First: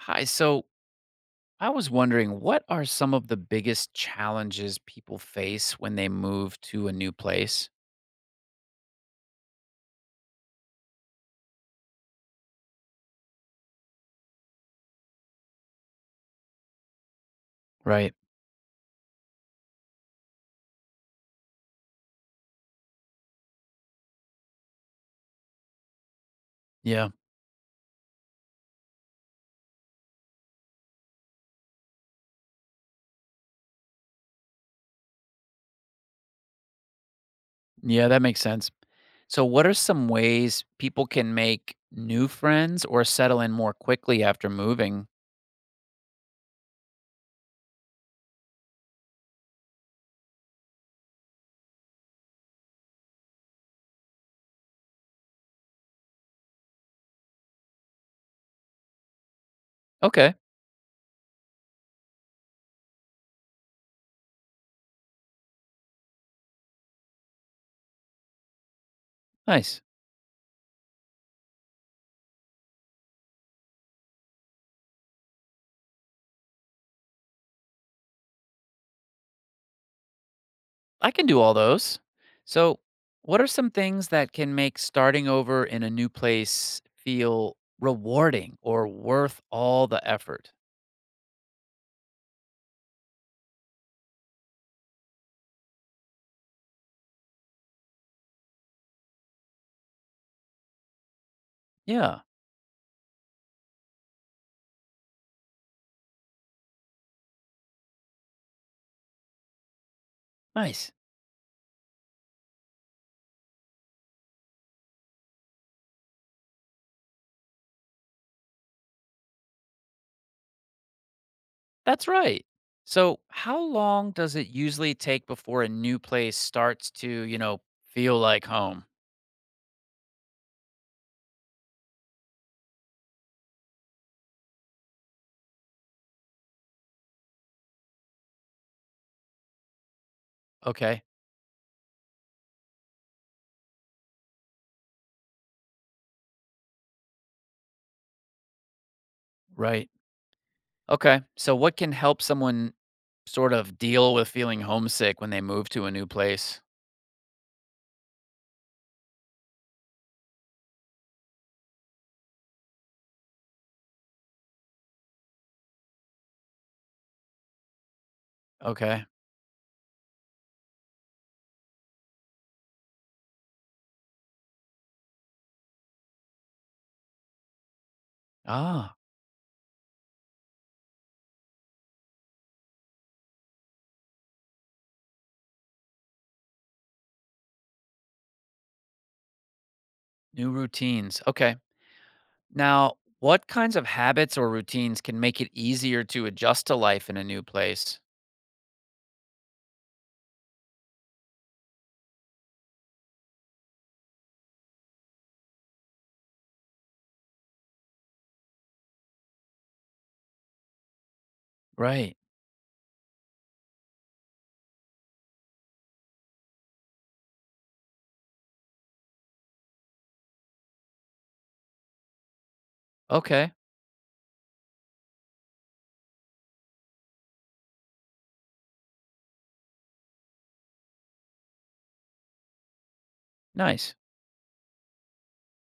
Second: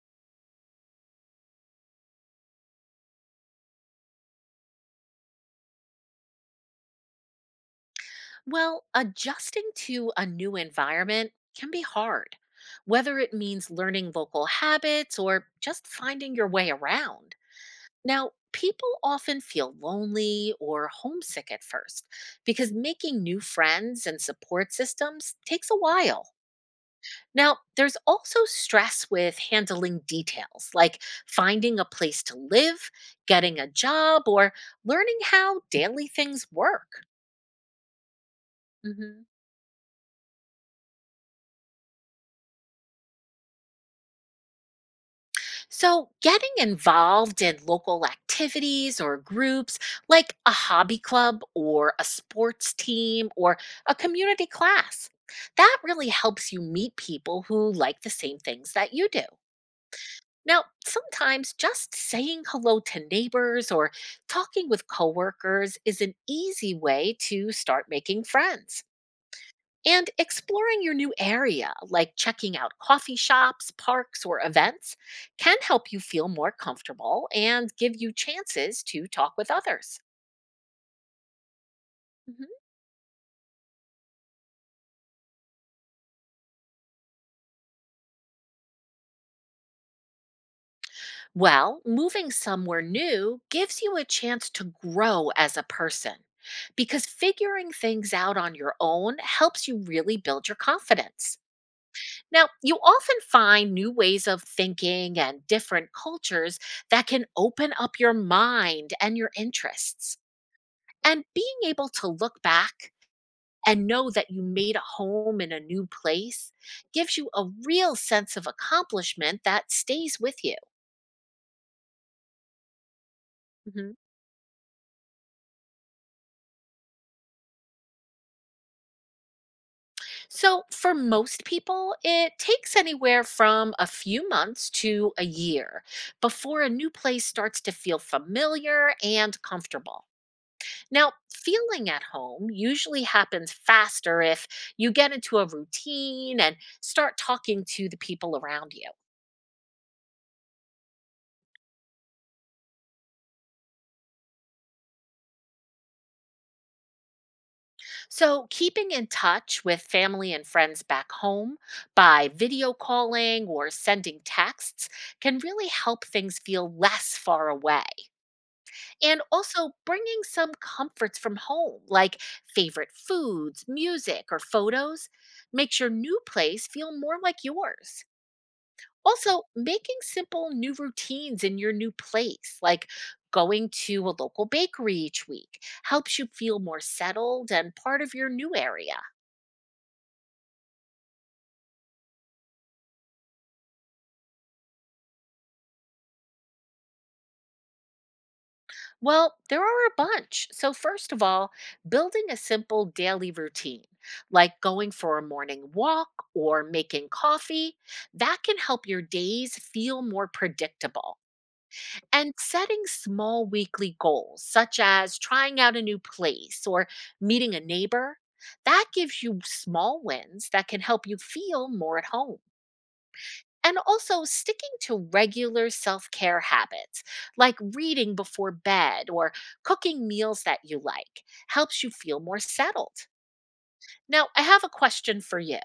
Hi. So I was wondering, what are some of the biggest challenges people face when they move to a new place? Well, adjusting to a new environment can be hard, whether it means learning local habits or just finding your way around. Right. Now, people often feel lonely or homesick at first because making new friends and support systems takes a while. Yeah. Now, there's also stress with handling details like finding a place to live, getting a job, or learning how daily things work. Yeah, that makes sense. Mhm. So, what are some ways people can make new friends or settle in more quickly after moving? So, getting involved in local activities or groups like a hobby club or a sports team or a community class, that really helps you meet people who like the same things that you do. Okay. Now, sometimes just saying hello to neighbors or talking with coworkers is an easy way to start making friends. Nice. And exploring your new area, like checking out coffee shops, parks, or events, can help you feel more comfortable and give you chances to talk with others. I can do all those. hmm So, what are some things that can make starting over in a new place feel rewarding or worth all the effort? Well, moving somewhere new gives you a chance to grow as a person because figuring things out on your own helps you really build your confidence. Yeah. Now, you often find new ways of thinking and different cultures that can open up your mind and your interests. Nice. And being able to look back and know that you made a home in a new place gives you a real sense of accomplishment that stays with you. That's right. So, how Mhm. long does it usually take before a new place starts to, you know, feel like home? So, for most people, it takes anywhere from a few months to a year before a new place starts to feel familiar and comfortable. Okay. Now, feeling at home usually happens faster if you get into a routine and start talking to the people around you. Right. Okay. So, what can help someone sort of deal with feeling homesick when they move to a new place? So, keeping in touch with family and friends back home by video calling or sending texts can really help things feel less far away. Okay. And also bringing some comforts from home, like favorite foods, music, or photos, makes your new place feel more like yours. Ah, Also, making simple new routines in your new place, like going to a local bakery each week, helps you feel more settled and part of your new area. new routines. Okay. Now, what kinds of habits or routines can make it easier to adjust to life in a new place? Well, there are a bunch. So, first of all, building a simple daily routine, like going for a morning walk or making coffee, that can help your days feel more predictable. Right. And setting small weekly goals, such as trying out a new place or meeting a neighbor, that gives you small wins that can help you feel more at home. Okay. And also sticking to regular self care habits like reading before bed or cooking meals that you like helps you feel more settled. Nice. Now, I have a question for you.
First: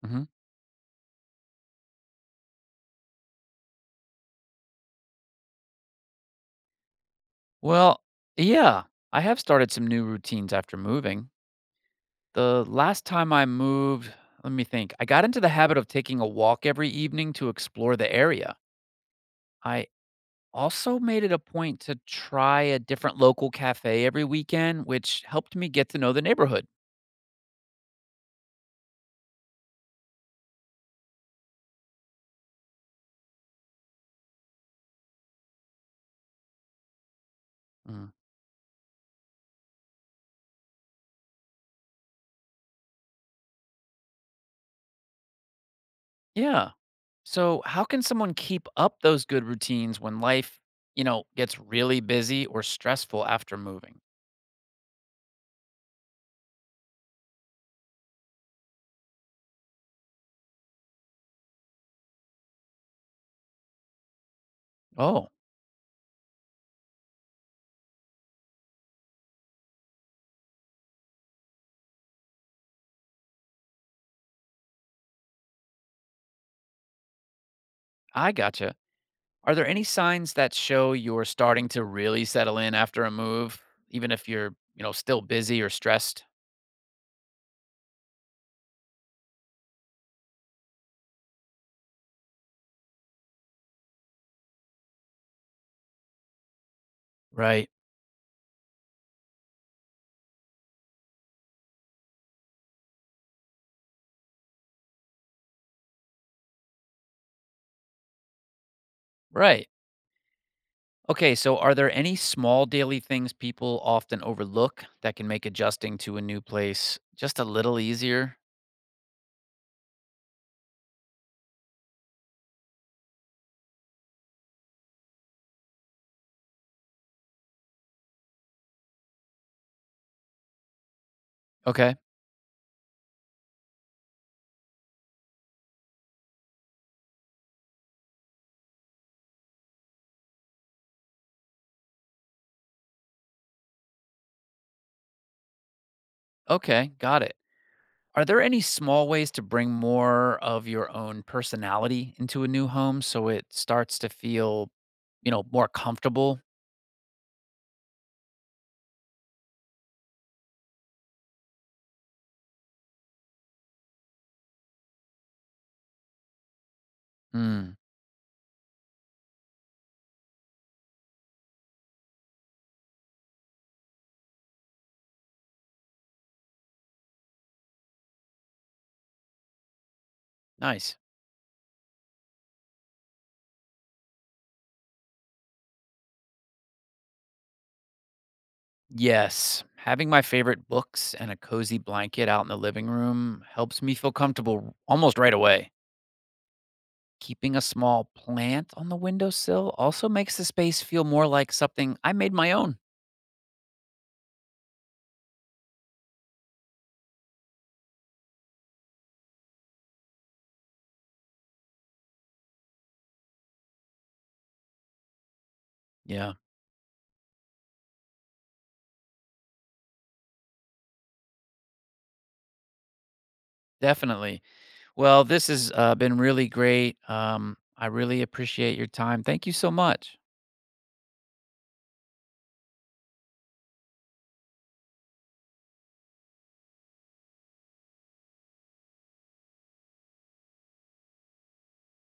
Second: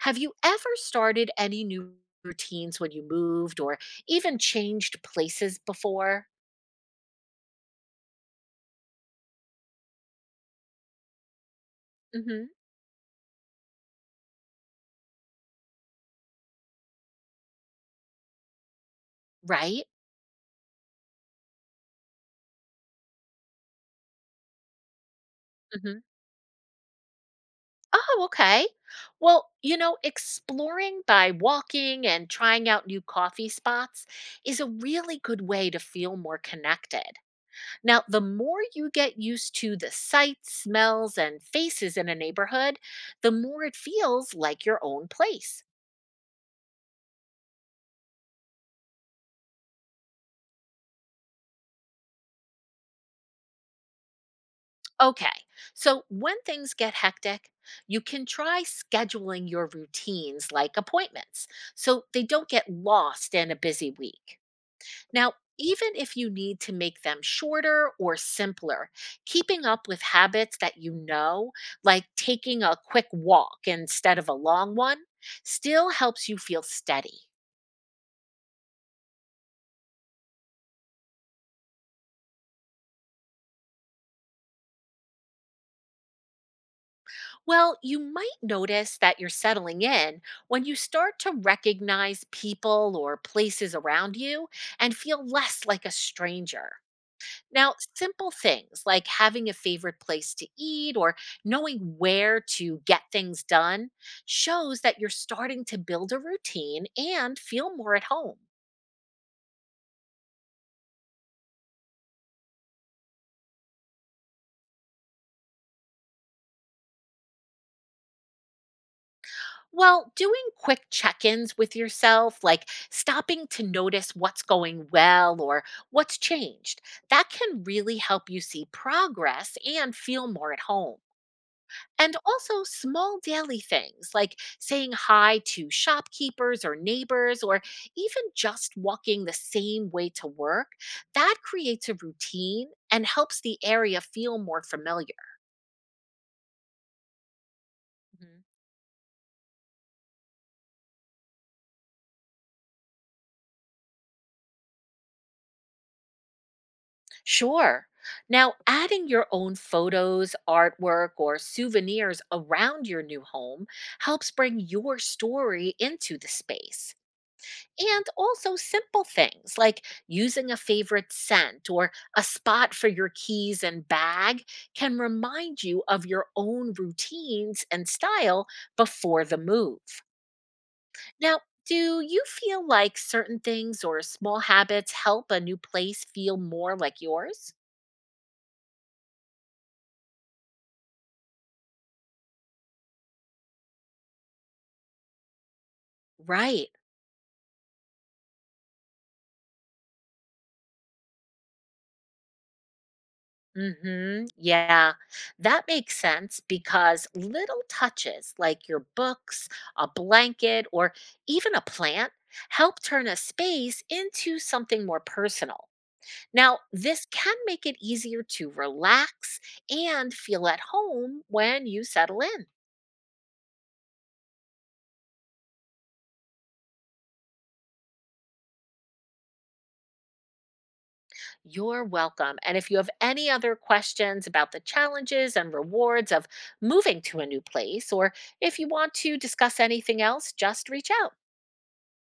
Have Hmm. you ever started any new routines when you moved or even changed places before? Well, yeah, I have started some new routines after moving. Hmm The last time I moved, let me think. I got into the habit of taking a walk every evening to explore the area. Right? I also made it a point to try a different local cafe every weekend, which helped me get to hmm know the neighborhood. Oh, okay. Well, you know, exploring by walking and trying out new coffee spots is a really good way to feel more connected. Now, Mm. the more you get used to the sights, smells, and faces in a neighborhood, the more it feels like your own place. Yeah. So, how can someone keep up those good routines when life, you know, gets really busy or stressful after moving? Okay, so when things get hectic, you can try scheduling your routines like appointments so they don't get lost in a busy week. Oh, Now, even if you need to make them shorter or simpler, keeping up with habits that you know, like taking a quick walk instead of a long one, still helps you feel steady. I gotcha. Are there any signs that show you're starting to really settle in after a move, even if you're, you know, still busy or stressed? Well, you might notice that you're settling in when you start to recognize people or places around you and feel less like a stranger. Right. Now, simple things like having a favorite place to eat or knowing where to get things done shows that you're starting to build a routine and feel more at home. Right. Okay, so are there any small daily things people often overlook that can make adjusting to a new place just a little easier? Well, doing quick check ins with yourself, like stopping to notice what's going well or what's changed, that can really help you see progress and feel more at home. Okay. And also, small daily things like saying hi to shopkeepers or neighbors, or even just walking the same way to work, that creates a routine and helps the area feel more familiar. Okay, got it. Are there any small ways to bring more of your own personality into a new home so it starts to feel, you know, more comfortable? Sure. Now, adding your own photos, artwork, or souvenirs around your new home helps bring your story into the space. Mm, And also simple things like using a favorite scent or a spot for your keys and bag can remind you of your own routines and style before the move. nice. Now, do you feel like certain things or small habits help a new place feel more like yours? Yes, having my favorite books and a cozy blanket out in the living room helps me feel comfortable almost right away. Right. Keeping a small plant on the windowsill also makes the space feel more like something I made my own. Mhm. Yeah. That makes sense because little touches like your books, a blanket, or even a plant help turn a space into something more personal. Yeah, Now, this can make it easier to relax and feel at home when you settle in. definitely. Well, this has been really great. I really appreciate your time. Thank you so much. You're welcome. And if you have any other questions about the challenges and rewards of moving to a new place, or if you want to discuss anything else, just reach out.